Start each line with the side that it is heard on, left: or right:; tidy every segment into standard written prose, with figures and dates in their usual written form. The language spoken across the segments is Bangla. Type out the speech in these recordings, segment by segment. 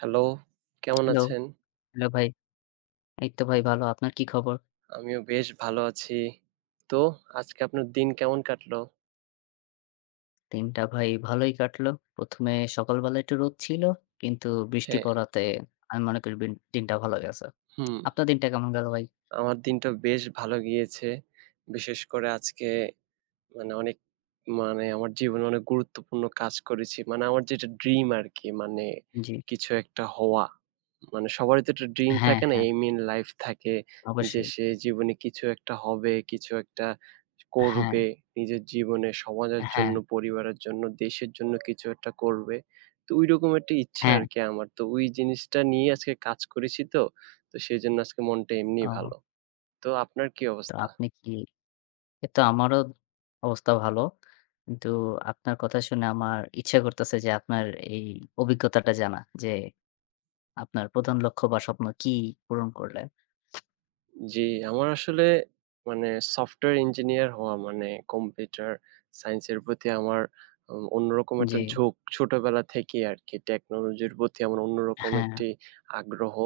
right: হ্যালো, কেমন
left: হ্যালো,
right: আছেন?
left: হ্যালো ভাই। এই তো ভাই ভালো। আপনার কি খবর?
right: আমিও বেশ ভালো আছি। তো আজকে আপনার দিন কেমন কাটলো?
left: দিনটা ভাই ভালোই কাটলো। প্রথম এ সকালবেলা একটু রোদ ছিল। কিন্তু বৃষ্টি
right: হ্যাঁ,
left: পড়াতে আমি মনে করি বিন দিনটা ভালো গেছে।
right: হুম,
left: আপনার দিনটা কেমন গেল ভাই?
right: আমার দিনটা বেশ ভালো গিয়েছে। বিশেষ করে আজকে মানে অনেক মানে আমার জীবনে অনেক গুরুত্বপূর্ণ কাজ করেছি। মানে আমার যেটা ড্রিম আরকি মানে
left: জি।
right: কিছু একটা হওয়া। মানে সবারই তো একটা ড্রিম
left: হ্যাঁ,
right: থাকে না?
left: হ্যাঁ,
right: এইম ইন লাইফ থাকে যে
left: অবশ্যই।
right: সে জীবনে কিছু একটা হবে, কিছু একটা
left: হ্যাঁ,
right: করবে। নিজের জীবনে সমাজের
left: হ্যাঁ,
right: জন্য, পরিবারের জন্য, দেশের জন্য কিছু একটা করবে। তো ঐরকম একটা ইচ্ছা
left: হ্যাঁ।
right: আরকি আমার। তো ওই জিনিসটা নিয়ে আজকে কাজ করেছি তো। তো সেজন্য আজকে মনটা এমনিই
left: ও
right: ভালো। তো আপনার কি
left: তো
right: অবস্থা?
left: আপনি কি এই তো আমারও অবস্থা ভালো। কিন্তু আপনার কথা শুনে আমার ইচ্ছে করতেছে যে আপনার এই অভিজ্ঞতাটা জানা। যে আপনার প্রধান লক্ষ্য বা স্বপ্ন কি পূরণ করলেন?
right: জি, আমার আসলে মানে সফটওয়্যার ইঞ্জিনিয়ার হওয়া মানে কম্পিউটার সায়েন্স এর প্রতি আমার অন্যরকম একটা
left: জি।
right: ঝোঁক ছোটবেলা থেকেই আরকি। টেকনোলজির প্রতি আমার অন্যরকম
left: হ্যাঁ,
right: একটি আগ্রহ।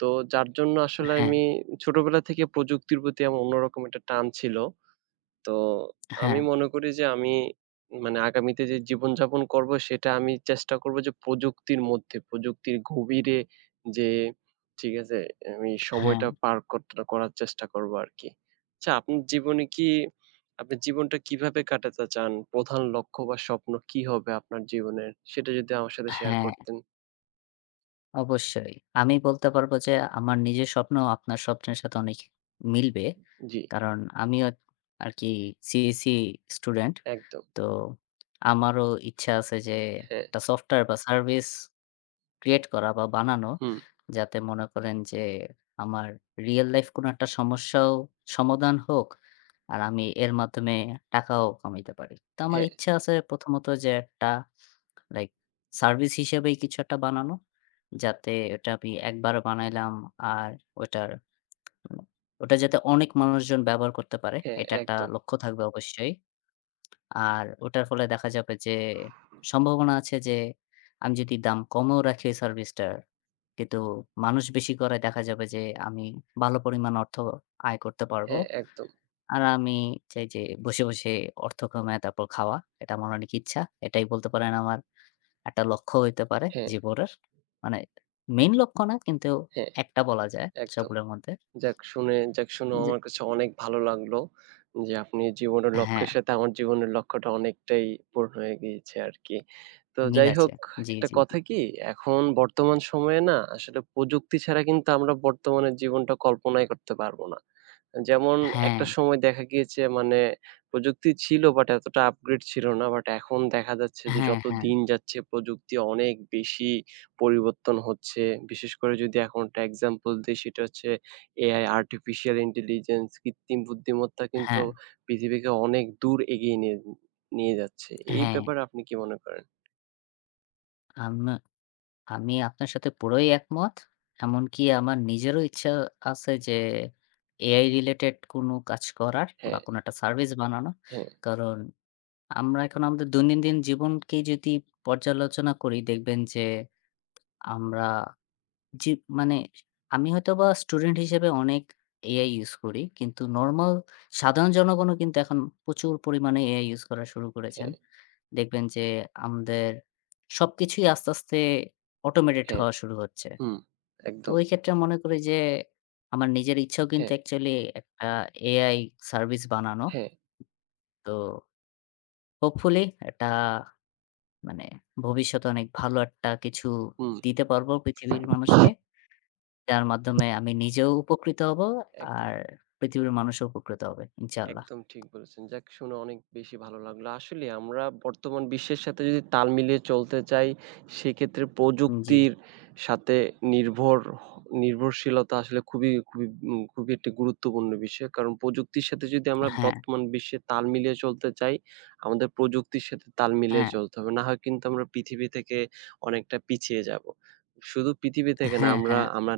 right: তো যার জন্য আসলে
left: হ্যাঁ,
right: আমি ছোটবেলা থেকে প্রযুক্তির প্রতি আমার অন্যরকম একটা টান ছিল। তো আমি
left: হ্যাঁ।
right: মনে করি যে আমি মানে আগামীতে যে জীবনযাপন করবো সেটা আমি চেষ্টা করবো যে প্রযুক্তির মধ্যে, প্রযুক্তির গভীরে যেয়ে ঠিক আছে? আমি
left: হ্যাঁ,
right: সময়টা পার করতে করার চেষ্টা করবো আরকি। আচ্ছা আপনার জীবনে কি আপনার জীবনটা কিভাবে কাটাতে চান? প্রধান লক্ষ্য বা স্বপ্ন কি হবে আপনার জীবনের? সেটা যদি আমার সাথে শেয়ার
left: হ্যাঁ,
right: করতেন।
left: অবশ্যই। আমি বলতে পারব যে আমার নিজের স্বপ্ন আপনার স্বপ্নের সাথে অনেক মিলবে।
right: জি,
left: কারণ আমিও আরকি সিইসি স্টুডেন্ট।
right: একদম।
left: তো আমারও ইচ্ছা আছে যে
right: হ্যাঁ,
left: একটা সফটওয়্যার বা সার্ভিস ক্রিয়েট করা বা বানানো।
right: হুম,
left: যাতে মনে করেন যে আমার রিয়াল লাইফ কোনো একটা সমস্যাও সমাধান হোক। আর আমি এর মাধ্যমে টাকাও কামাইতে পারি। তো আমার
right: হ্যাঁ,
left: ইচ্ছা আছে প্রথমত যে একটা লাইক সার্ভিস হিসেবেই কিছু একটা বানানো। যাতে ওটা আমি একবার বানাইলাম আর ওটার ওটা যাতে অনেক মানুষজন ব্যবহার করতে পারে
right: হ্যাঁ,
left: এটা একটা
right: একদম।
left: লক্ষ্য থাকবে অবশ্যই। আর ওটার ফলে দেখা যাবে যে সম্ভাবনা আছে যে আমি যদি দাম কমও রাখি ওই সার্ভিসটার কিন্তু মানুষ বেশি করায় দেখা যাবে যে আমি ভালো পরিমাণ অর্থ আয় করতে পারবো।
right: হ্যাঁ, একদম।
left: আর আমি চাই যে বসে, বসে অর্থ কমায় তারপর খাওয়া। এটা আমার অনেক ইচ্ছা। এটাই বলতে পারেন আমার একটা লক্ষ্য হইতে পারে
right: হ্যাঁ,
left: জীবনের। মানে মেইন লক্ষ্য না কিন্তু
right: হ্যাঁ,
left: একটা বলা যায়
right: একদম।
left: সবগুলোর মধ্যে।
right: যাক শুনেও
left: যে
right: আমার কাছে অনেক ভালো লাগলো যে আপনি জীবনের
left: হ্যাঁ,
right: লক্ষ্যের সাথে আমার জীবনের লক্ষ্যটা অনেকটাই পূরণ হয়ে গিয়েছে আরকি। তো
left: মিল
right: যাই
left: আছে।
right: হোক
left: জি,
right: একটা
left: জি, জি।
right: কথা কি এখন বর্তমান সময়ে না আসলে প্রযুক্তি ছাড়া কিন্তু আমরা বর্তমানের জীবনটা কল্পনাই করতে পারব না। যেমন
left: হ্যাঁ,
right: একটা সময় দেখা গিয়েছে মানে প্রযুক্তি ছিল বাট এতটা আপগ্রেড ছিল না। বাট এখন দেখা যাচ্ছে যে
left: হ্যাঁ,
right: যত
left: হ্যাঁ,
right: দিন যাচ্ছে প্রযুক্তি অনেক বেশি পরিবর্তন হচ্ছে। বিশেষ করে যদি এখন একটা এক্সাম্পল দিই সেটা হচ্ছে এআই আর্টিফিশিয়াল ইন্টেলিজেন্স কৃত্রিম বুদ্ধিমত্তা কিন্তু
left: হ্যাঁ,
right: পৃথিবীকে অনেক দূর এগিয়ে নিয়ে নিয়ে যাচ্ছে। এই
left: হ্যাঁ।
right: ব্যাপারে আপনি কি মনে করেন?
left: আম আমি আপনার সাথে পুরোই একমত। এমনকি আমার নিজেরও ইচ্ছা আছে যে AI রিলেটেড কোনো কাজ করার বা
right: হ্যাঁ,
left: কোনো একটা সার্ভিস বানানো।
right: হ্যাঁ,
left: কারণ আমরা এখন আমাদের দৈনন্দিন জীবনকে যদি পর্যালোচনা করি দেখবেন যে আমরা জি, মানে আমি হয়তোবা স্টুডেন্ট হিসেবে অনেক এআই ইউজ করি। কিন্তু নরমাল সাধারণ জনগণও কিন্তু এখন প্রচুর পরিমাণে এআই ইউজ করা শুরু করেছেন।
right: হ্যাঁ,
left: দেখবেন যে আমাদের সবকিছুই আস্তে, আস্তে অটোমেটেড
right: হ্যাঁ,
left: হওয়া শুরু হচ্ছে।
right: হুম,
left: তো
right: একদম।
left: ওই ক্ষেত্রে মনে করি যে আমার নিজের ইচ্ছাও কিন্তু
right: হ্যাঁ,
left: অ্যাকচুয়ালি একটা এআই সার্ভিস বানানো।
right: হ্যাঁ,
left: তো হোপফুলি এটা মানে ভবিষ্যতে অনেক ভালো একটা কিছু
right: হুম,
left: দিতে পারবো পৃথিবীর মানুষকে। যার মাধ্যমে আমি নিজেও উপকৃত হব
right: একদম।
left: আর পৃথিবীর মানুষও উপকৃত হবে ইনশাআল্লাহ।
right: একদম ঠিক বলেছেন। যাক শুনে অনেক বেশি ভালো লাগলো। আসলে আমরা বর্তমান বিশ্বের সাথে যদি তাল মিলিয়ে চলতে চাই, সেক্ষেত্রে
left: জি।
right: প্রযুক্তির সাথে নির্ভর হ নির্ভরশীলতা আসলে খুবই একটি গুরুত্বপূর্ণ বিষয়। কারণ প্রযুক্তির সাথে যদি আমরা
left: হ্যাঁ,
right: বর্তমান বিশ্বে তাল মিলিয়ে চলতে চাই, আমাদের প্রযুক্তির সাথে তাল মিলিয়ে
left: হ্যাঁ,
right: চলতে হবে। না হয় কিন্তু আমরা পৃথিবী থেকে অনেকটা পিছিয়ে যাবো। শুধু পৃথিবী থেকে না
left: হ্যাঁ,
right: আমরা,
left: হ্যাঁ,
right: আমরা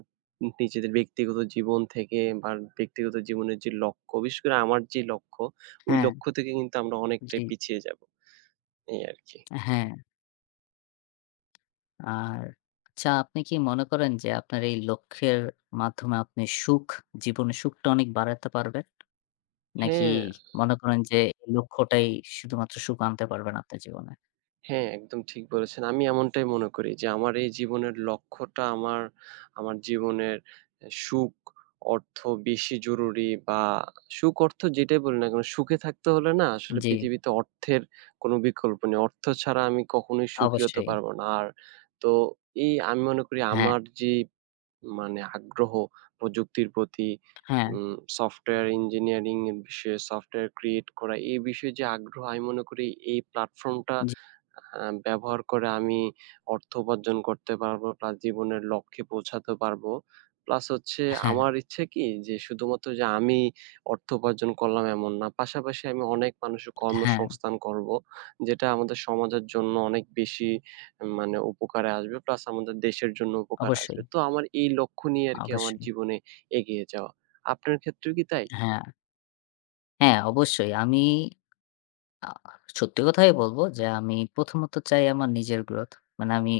right: নিজেদের ব্যক্তিগত জীবন থেকে বা ব্যক্তিগত জীবনের যে লক্ষ্য, বিশেষ করে আমার যে লক্ষ্য, ওই
left: হ্যাঁ,
right: লক্ষ্য থেকে কিন্তু আমরা
left: জি,
right: অনেকটাই পিছিয়ে যাব। এই আরকি।
left: হ্যাঁ। আর আচ্ছা আপনি কি মনে করেন যে আপনার এই লক্ষ্যের মাধ্যমে আপনি সুখ, জীবনে সুখটা অনেক বাড়াতে পারবেন? নাকি
right: হ্যাঁ,
left: মনে করেন যে এই লক্ষ্যটাই শুধুমাত্র সুখ আনতে পারবেন আপনার জীবনে?
right: হ্যাঁ, একদম ঠিক বলেছেন। আমি এমনটাই মনে করি যে আমার এই জীবনের লক্ষ্যটা আমার, আমার জীবনের এ সুখ, অর্থ বেশি জরুরি বা সুখ, অর্থ যেটাই বলি না কেন সুখে থাকতে হলে না আসলে
left: জি,
right: পৃথিবীতে অর্থের কোনো বিকল্প নেই। অর্থ ছাড়া আমি কখনোই সুখী হতে
left: অবশ্যই।
right: পারব না। আর তো এই আমি মনে করি
left: হ্যাঁ,
right: আমার যে মানে আগ্রহ প্রযুক্তির প্রতি
left: হ্যাঁ,
right: সফটওয়্যার ইঞ্জিনিয়ারিং এর বিষয়ে সফটওয়্যার ক্রিয়েট করা এই বিষয়ে যে আগ্রহ আমি মনে করি এই প্ল্যাটফর্মটা
left: জি,
right: ব্যবহার করে আমি অর্থ উপার্জন করতে পারবো প্লাস জীবনের লক্ষ্যে পৌঁছাতে পারবো। প্লাস হচ্ছে
left: হ্যাঁ,
right: আমার ইচ্ছে কি যে শুধুমাত্র যে আমি অর্থ উপার্জন করলাম এমন না। পাশাপাশি আমি অনেক মানুষের
left: হ্যাঁ,
right: কর্মসংস্থান করবো যেটা আমাদের সমাজের জন্য অনেক বেশি মানে উপকারে আসবে প্লাস আমাদের দেশের জন্য উপকার
left: অবশ্যই,
right: আসবে। তো আমার এই লক্ষ্য নিয়ে আরকি আমার
left: অবশ্যই।
right: জীবনে এগিয়ে যাওয়া। আপনার ক্ষেত্রেও কি তাই?
left: হ্যাঁ, হ্যাঁ, অবশ্যই। আমি আ সত্যি কথাই বলব যে আমি প্রথমত চাই আমার নিজের গ্রোথ। মানে আমি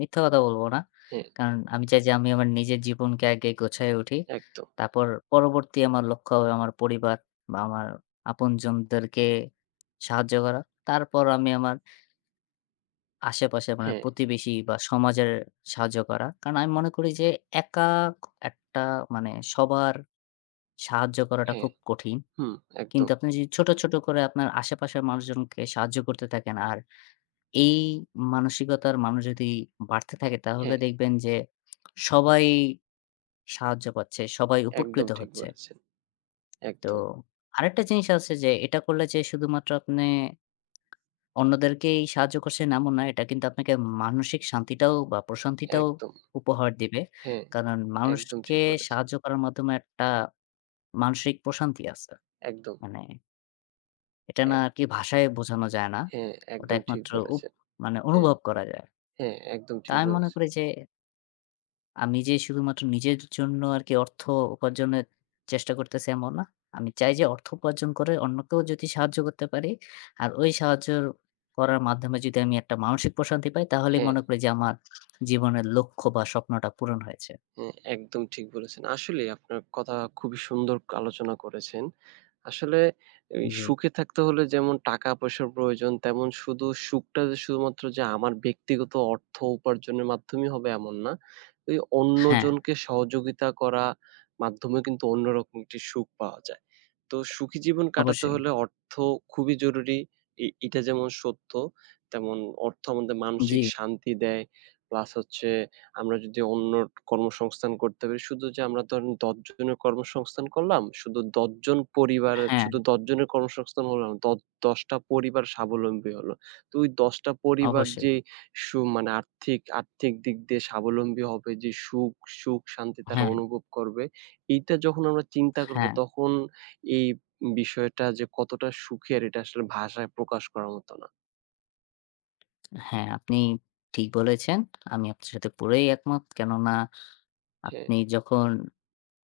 left: মিথ্যা কথা বলব না।
right: হ্যাঁ,
left: কারণ আমি চাই যে আমি আমার নিজের জীবনকে আগে গোছায় উঠি।
right: একদম।
left: তারপর পরবর্তী আমার লক্ষ্য হবে আমার পরিবার বা আমার আপনজনদেরকে সাহায্য করা। তারপর আমি আমার আশেপাশে মানে
right: হ্যাঁ,
left: প্রতিবেশী বা সমাজের সাহায্য করা। কারণ আমি মনে করি যে একা একটা মানে সবার সাহায্য করাটা
right: হ্যাঁ,
left: খুব কঠিন।
right: হুম,
left: কিন্তু
right: একদম।
left: আপনি যদি ছোট, ছোট করে আপনার আশেপাশের মানুষজনকে সাহায্য করতে থাকেন আর এই মানসিকতার মানুষ যদি বাড়তে থাকে তাহলে
right: হ্যাঁ,
left: দেখবেন যে সবাই সাহায্য পাচ্ছে, সবাই
right: একদম
left: উপকৃত
right: ঠিক
left: হচ্ছে।
right: বলেছেন।
left: তো
right: একদম,
left: আরেকটা জিনিস আছে যে এটা করলে যে শুধুমাত্র আপনি অন্যদেরকেই সাহায্য করছেন এমন না। এটা কিন্তু আপনাকে মানসিক শান্তিটাও বা প্রশান্তিটাও
right: একদম।
left: উপহার দিবে।
right: হ্যাঁ,
left: কারণ
right: একদম
left: মানুষকে
right: ঠিক বলেছেন।
left: সাহায্য করার মাধ্যমে একটা মানসিক প্রশান্তি আছে।
right: একদম,
left: মানে এটা না
right: এক
left: আরকি ভাষায় বোঝানো যায় না।
right: হ্যাঁ,
left: ওটা
right: একদম ঠিক
left: একমাত্র
right: বলেছেন।
left: মানে
right: হ্যাঁ,
left: অনুভব করা যায়।
right: হ্যাঁ, একদম
left: তা
right: ঠিক
left: আমি মনে
right: বলেছেন।
left: করি যে আমি যে শুধুমাত্র নিজের জন্য আরকি অর্থ উপার্জনের চেষ্টা করতেছি এমন না। আমি চাই যে অর্থ উপার্জন করে অন্যকেও যদি সাহায্য করতে পারি, আর ওই সাহায্য করার মাধ্যমে যদি আমি একটা মানসিক প্রশান্তি পাই তাহলেই
right: হ্যাঁ,
left: মনে করি যে আমার জীবনের লক্ষ্য বা স্বপ্নটা পূরণ হয়েছে।
right: হ্যাঁ, একদম ঠিক বলেছেন। আসলেই আপনার কথা খুবই সুন্দর আলোচনা করেছেন। আসলে এই
left: জি।
right: সুখে থাকতে হলে যেমন টাকা-পয়সার প্রয়োজন, তেমন শুধু সুখটা যে শুধুমাত্র যে আমার ব্যক্তিগত অর্থ উপার্জনের মাধ্যমেই হবে এমন না। ওই
left: হ্যাঁ,
right: অন্যজনকে সহযোগিতা করা মাধ্যমে কিন্তু অন্যরকম একটি সুখ পাওয়া যায়। তো সুখী জীবন কাটাতে
left: অবশ্যই।
right: হলে অর্থ খুবই জরুরি। এটা যেমন সত্য, তেমন অর্থ আমাদের
left: জি।
right: মানসিক শান্তি দেয়, প্লাস হচ্ছে আমরা যদি অন্যর কর্মসংস্থান করতে পারি, শুধু যে আমরা ধরেন ১০ জনের কর্মসংস্থান করলাম, শুধু ১০ জন পরিবার
left: হ্যাঁ,
right: শুধু ১০ জনের কর্মসংস্থান হলো না। ১০ টা পরিবার স্বাবলম্বী হলো। তো ওই ১০ টা পরিবার
left: অবশ্যই।
right: যে মানে আর্থিক আর্থিক দিক দিয়ে স্বাবলম্বী হবে, যে সুখ সুখ শান্তি তারা
left: হ্যাঁ,
right: অনুভব করবে, এইটা যখন আমরা চিন্তা করব
left: হ্যাঁ,
right: তখন এই বিষয়টা যে কতটা সুখের এটা আসলে ভাষায় প্রকাশ করার মতো না।
left: হ্যাঁ, আপনি ঠিক বলেছেন। আমি আপনার সাথে পুরাই একমত। কেননা
right: হ্যাঁ,
left: আপনি যখন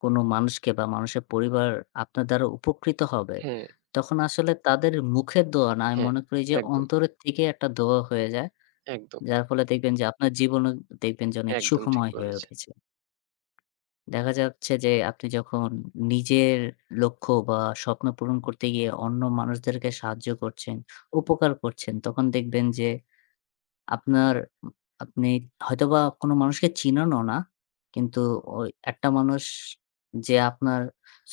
left: কোনো মানুষকে বা মানুষের পরিবার আপনার দ্বারা উপকৃত হবে,
right: হ্যাঁ,
left: তখন আসলে তাদের মুখের দোয়া না, আমি
right: হ্যাঁ।
left: মনে করি যে
right: একদম,
left: অন্তরের থেকে একটা দোয়া হয়ে যায়।
right: একদম,
left: যার ফলে দেখবেন যে আপনার জীবনও দেখবেন যে অনেক
right: একদম ঠিক
left: সুখময় হয়ে
right: বলেছেন।
left: উঠেছে। দেখা যাচ্ছে যে আপনি যখন নিজের লক্ষ্য বা স্বপ্ন পূরণ করতে গিয়ে অন্য মানুষদেরকে সাহায্য করছেন, উপকার করছেন, তখন দেখবেন যে আপনার আপনি হয়তোবা কোনো মানুষকে চিনেনও না। কিন্তু ওই একটা মানুষ যে আপনার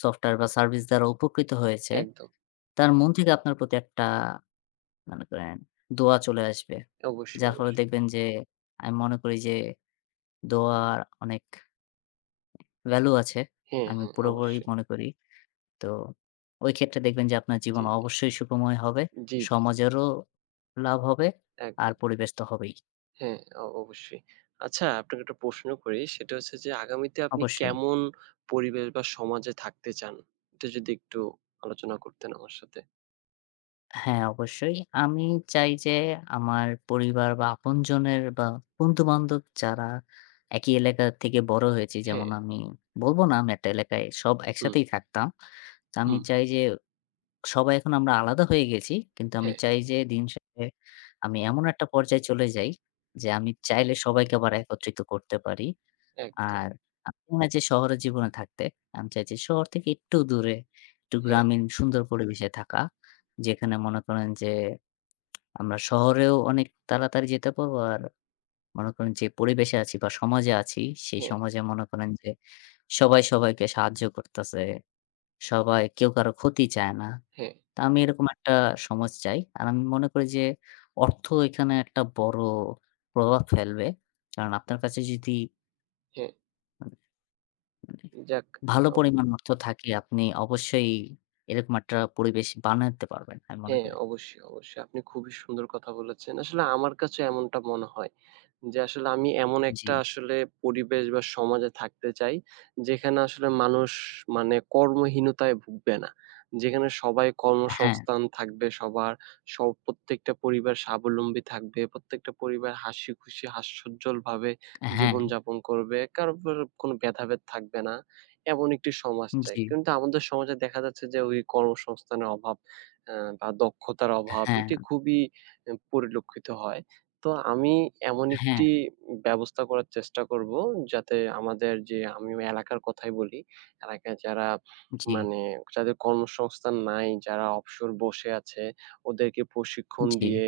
left: সফটওয়্যার বা সার্ভিস দ্বারা উপকৃত হয়েছে,
right: একদম।
left: তার মন থেকে আপনার প্রতি একটা মনে করেন দোয়া চলে আসবে।
right: অবশ্যই,
left: যার ফলে
right: অবশ্যই।
left: দেখবেন যে আমি মনে করি যে দোয়ার অনেক ভ্যালু আছে।
right: হ্যাঁ,
left: আমি
right: হ্যাঁ,
left: পুরোপুরি
right: অবশ্যই।
left: মনে করি। তো ওই ক্ষেত্রে দেখবেন যে আপনার জীবন
right: জি, জি।
left: অবশ্যই সুখময় হবে।
right: জি, জি, জি।
left: সমাজেরও লাভ হবে। আর
right: একদম।
left: পরিবেশ তো হবেই।
right: হ্যাঁ, অবশ্যই। আচ্ছা আপনাকে একটা প্রশ্ন করি। সেটা হচ্ছে যে আগামীতে আপনি
left: অবশ্যই।
right: কেমন পরিবেশ বা সমাজে থাকতে চান? এটা যদি একটু আলোচনা করতেন আমার সাথে।
left: হ্যাঁ, অবশ্যই। আমি চাই যে আমার পরিবার বা আপনজনের বা বন্ধু-বান্ধব যারা একই এলাকা থেকে বড় হয়েছি, যেমন
right: হ্যাঁ,
left: আমি বলব না আমি একটা এলাকায় সব
right: হুম,
left: একসাথেই থাকতাম। তো আমি
right: হুম,
left: চাই যে সবাই এখন আমরা আলাদা হয়ে গেছি। কিন্তু আমি
right: হ্যাঁ,
left: চাই যে দিন শেষে আমি এমন একটা পর্যায়ে চলে যাই যে আমি চাইলে সবাইকে আবার একত্রিত করতে পারি।
right: একদম।
left: আর আমি না যে শহরের জীবনে থাকতে। আমি চাই যে শহর থেকে একটু দূরে, একটু
right: হ্যাঁ,
left: গ্রামীণ সুন্দর পরিবেশে থাকা। যেখানে মনে করেন যে আমরা শহরেও অনেক তাড়াতাড়ি যেতে পারবো। আর মনে করেন যে পরিবেশে আছি বা সমাজে আছি, সেই
right: হ্যাঁ,
left: সমাজে মনে করেন যে সবাই সবাইকে সাহায্য করতেছে। সবাই কেউ কারো ক্ষতি চায় না।
right: হ্যাঁ,
left: তো আমি এরকম একটা সমাজ চাই। আর আমি মনে করি যে অর্থ এখানে একটা বড় প্রভাব ফেলবে। কারণ আপনার কাছে যদি
right: হ্যাঁ। যাক,
left: ভালো
right: আম
left: পরিমাণ অর্থ থাকে আপনি অবশ্যই এরকম একটা পরিবেশ বানাতে পারবেন। আমি মনে
right: হ্যাঁ,
left: করি।
right: অবশ্যই, অবশ্যই। আপনি খুবই সুন্দর কথা বলেছেন। আসলে আমার কাছেও এমনটা মনে হয়। যে আসলে আমি এমন
left: জি।
right: একটা আসলে পরিবেশ বা সমাজে থাকতে চাই, যেখানে আসলে মানুষ মানে কর্মহীনতায় ভুগবে না। যেখানে সবাই
left: হ্যাঁ,
right: কর্মসংস্থান থাকবে সবার, প্রত্যেকটা পরিবার স্বাবলম্বী থাকবে। প্রত্যেকটা পরিবার হাসিখুশি, হাস্যোজ্জ্বলভাবে
left: হ্যাঁ,
right: জীবনযাপন করবে। কারো উপর কোনো ভেদাভেদ থাকবে না। এমন একটি সমাজ চাই।
left: জি,
right: কিন্তু আমাদের সমাজে দেখা যাচ্ছে যে ওই কর্মসংস্থানের অভাব, বা দক্ষতার অভাব
left: হ্যাঁ,
right: এটি খুবই পরিলক্ষিত হয়। তো আমি এমন
left: হ্যাঁ,
right: একটি ব্যবস্থা করার চেষ্টা করব, যাতে আমাদের যে আমি এলাকার কথাই বলি। এলাকায় যারা
left: জি।
right: মানে যাদের কর্মসংস্থান নাই, যারা অবসর বসে আছে, ওদেরকে প্রশিক্ষণ
left: জি,
right: দিয়ে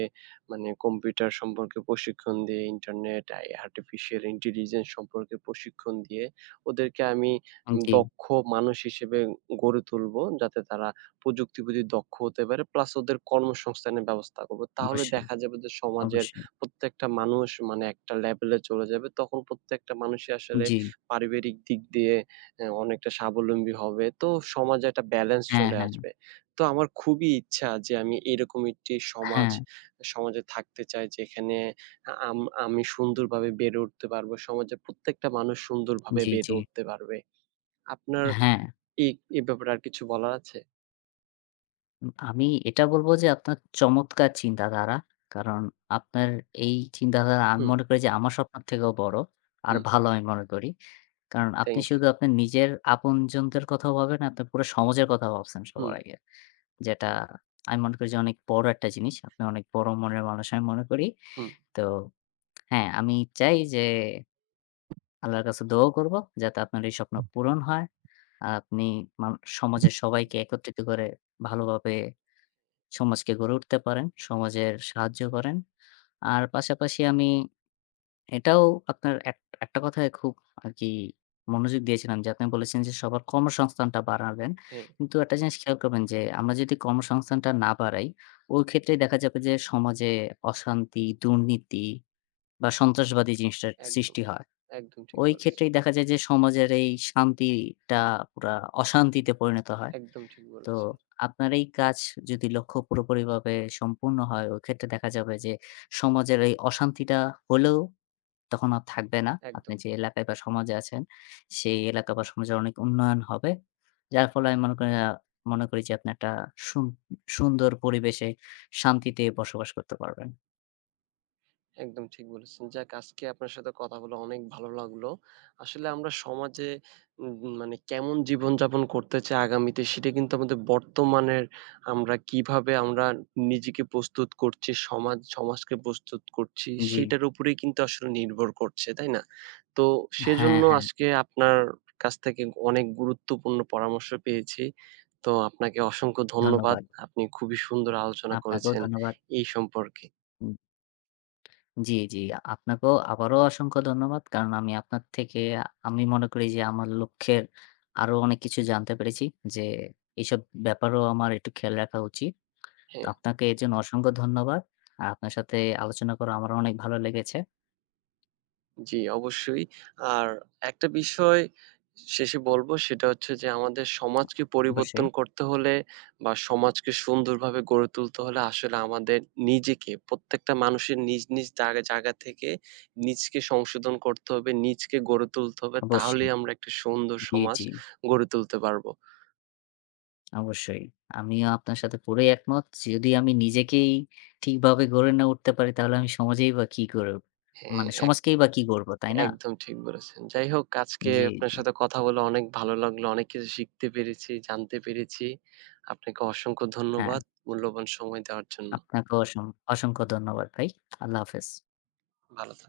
right: মানে কম্পিউটার সম্পর্কে প্রশিক্ষণ দিয়ে, ইন্টারনেট, আর্টিফিশিয়াল ইন্টেলিজেন্স সম্পর্কে প্রশিক্ষণ দিয়ে ওদেরকে আমি
left: জি,
right: দক্ষ মানুষ হিসেবে গড়ে তুলব। যাতে তারা প্রযুক্তিবিদ দক্ষ হতে পারে। প্লাস ওদের কর্মসংস্থানের ব্যবস্থা করব। তাহলে
left: অবশ্যই,
right: দেখা যাবে যে সমাজের
left: অবশ্যই।
right: প্রত্যেকটা মানুষ মানে একটা লেভেলে চলে যাবে। তখন প্রত্যেকটা মানুষই আসলে
left: জি,
right: পারিবারিক দিক দিয়ে অনেকটা স্বাবলম্বী হবে। তো সমাজে একটা ব্যালেন্স
left: হ্যাঁ,
right: চলে
left: হ্যাঁ,
right: আসবে। তো আমার খুবই ইচ্ছা যে আমি এরকম একটি
left: হ্যাঁ,
right: সমাজে থাকতে চাই যেখানে আ আম আমি সুন্দরভাবে বেড়ে উঠতে পারবো। সমাজের প্রত্যেকটা মানুষ সুন্দরভাবে
left: জি, জি,
right: বেড়ে উঠতে পারবে। আপনার
left: হ্যাঁ।
right: এই এ ব্যাপারে আর কিছু বলার আছে?
left: আমি এটা বলব যে আপনার চমৎকার চিন্তাধারা। কারণ আপনার এই চিন্তাধারা আমি
right: হুম,
left: মনে করি যে আমার স্বপ্নের থেকেও বড়। আর
right: হুম।
left: ভালো আমি মনে করি। কারণ আপনি
right: থ্যাংক ইউ।
left: শুধু আপনার নিজের আপনজনদের কথাও ভাবেন না, আপনি পুরো সমাজের কথা ভাবছেন সবার
right: হুম,
left: আগে। যেটা আমি মনে করি যে অনেক বড় একটা জিনিস। আপনি অনেক বড় মনের মানুষ আমি মনে করি।
right: হুম।
left: তো হ্যাঁ, আমি চাই যে আল্লাহর কাছে দোয়াও করব যাতে আপনার এই স্বপ্ন পূরণ হয়। আর আপনি মান সমাজের সবাইকে একত্রিত করে ভালোভাবে সমাজকে গড়ে উঠতে পারেন, সমাজের সাহায্য করেন। আর পাশাপাশি আমি এটাও আপনার একটা কথায় খুব আরকি মনোযোগ দিয়েছিলাম যে আপনি বলেছেন যে সবার কর্মসংস্থানটা বাড়াবেন।
right: হ্যাঁ,
left: কিন্তু একটা জিনিস খেয়াল করবেন যে আমরা যদি কর্মসংস্থানটা না বাড়াই, ওই ক্ষেত্রে দেখা যাবে যে সমাজে অশান্তি, দুর্নীতি বা সন্ত্রাসবাদী জিনিসটার
right: একদম।
left: সৃষ্টি হয়।
right: একদম ঠিক
left: ওই
right: বলেছেন।
left: ক্ষেত্রেই দেখা যায় যে সমাজের এই শান্তিটা পুরা অশান্তিতে পরিণত হয়।
right: একদম ঠিক
left: তো
right: বলেছেন।
left: আপনার এই কাজ যদি লক্ষ্য পুরোপুরিভাবে সম্পূর্ণ হয়, ওই ক্ষেত্রে দেখা যাবে যে সমাজের এই অশান্তিটা হলেও তখন আর থাকবে না। আপনি
right: একদম,
left: যে এলাকায় বা সমাজে আছেন, সেই এলাকা বা সমাজের অনেক উন্নয়ন হবে। যার ফলে আমি মনে করি মনে করি যে আপনি একটা সুন সুন্দর পরিবেশে শান্তিতে বসবাস করতে পারবেন।
right: একদম ঠিক বলেছেন। যাক আজকে আপনার সাথে কথা বলে অনেক ভালো লাগলো। আসলে আমরা সমাজে উম মানে কেমন জীবনযাপন করতে চাই আগামীতে সেটা কিন্তু আমাদের বর্তমানের আমরা কিভাবে আমরা নিজেকে প্রস্তুত করছি, সমাজকে প্রস্তুত করছি
left: জি।
right: সেটার উপরেই কিন্তু আসলে নির্ভর করছে, তাই না? তো
left: হ্যাঁ,
right: সেজন্য
left: হ্যাঁ।
right: আজকে আপনার কাছ থেকে অনেক গুরুত্বপূর্ণ পরামর্শ পেয়েছি। তো আপনাকে অসংখ্য ধন্যবাদ।
left: ধন্যবাদ।
right: আপনি খুবই সুন্দর আলোচনা
left: আপনাকেও
right: করেছেন
left: ধন্যবাদ।
right: এই সম্পর্কে।
left: জি, জি। আপনাকেও আবারও অসংখ্য ধন্যবাদ। কারণ আমি আপনার থেকে আমি মনে করি যে আমার লক্ষ্যের আরো অনেক কিছু জানতে পেরেছি। যে এইসব ব্যাপারেও আমার একটু খেয়াল রাখা উচিত। তো
right: হ্যাঁ।
left: আপনাকে এর জন্য অসংখ্য ধন্যবাদ। আর আপনার সাথে আলোচনা করা আমারও অনেক ভালো লেগেছে।
right: জি, অবশ্যই। আর একটা বিষয় শেষে বলব সেটা হচ্ছে যে আমাদের সমাজকে
left: অবশ্যই।
right: পরিবর্তন করতে হলে বা সমাজকে সুন্দরভাবে গড়ে তুলতে হলে আসলে আমাদের নিজেকে প্রত্যেকটা মানুষের নিজ জায়গা জায়গা থেকে নিজকে সংশোধন করতে হবে, নিজকে গড়ে তুলতে হবে।
left: অবশ্যই।
right: তাহলেই আমরা একটা সুন্দর
left: জি,
right: সমাজ
left: জি।
right: গড়ে তুলতে পারব।
left: অবশ্যই। আমিও আপনার সাথে পুরাই একমত। যদি আমি নিজেকেই ঠিকভাবে গড়ে না উঠতে পারি তাহলে আমি সমাজেই বা কি করে উঠব?
right: হ্যাঁ,
left: মানে
right: এক
left: সমাজকেই বা কি গড়ব, তাই না?
right: একদম ঠিক বলেছেন। যাই হোক আজকে
left: জি,
right: আপনার
left: জি।
right: সাথে কথা বলে অনেক ভালো লাগলো। অনেক কিছু শিখতে পেরেছি, জানতে পেরেছি। আপনাকে অসংখ্য
left: হ্যাঁ।
right: ধন্যবাদ মূল্যবান সময় দেওয়ার জন্য।
left: আপনাকেও অসংখ্য ধন্যবাদ ভাই। আল্লাহ হাফেজ।
right: ভালো থাক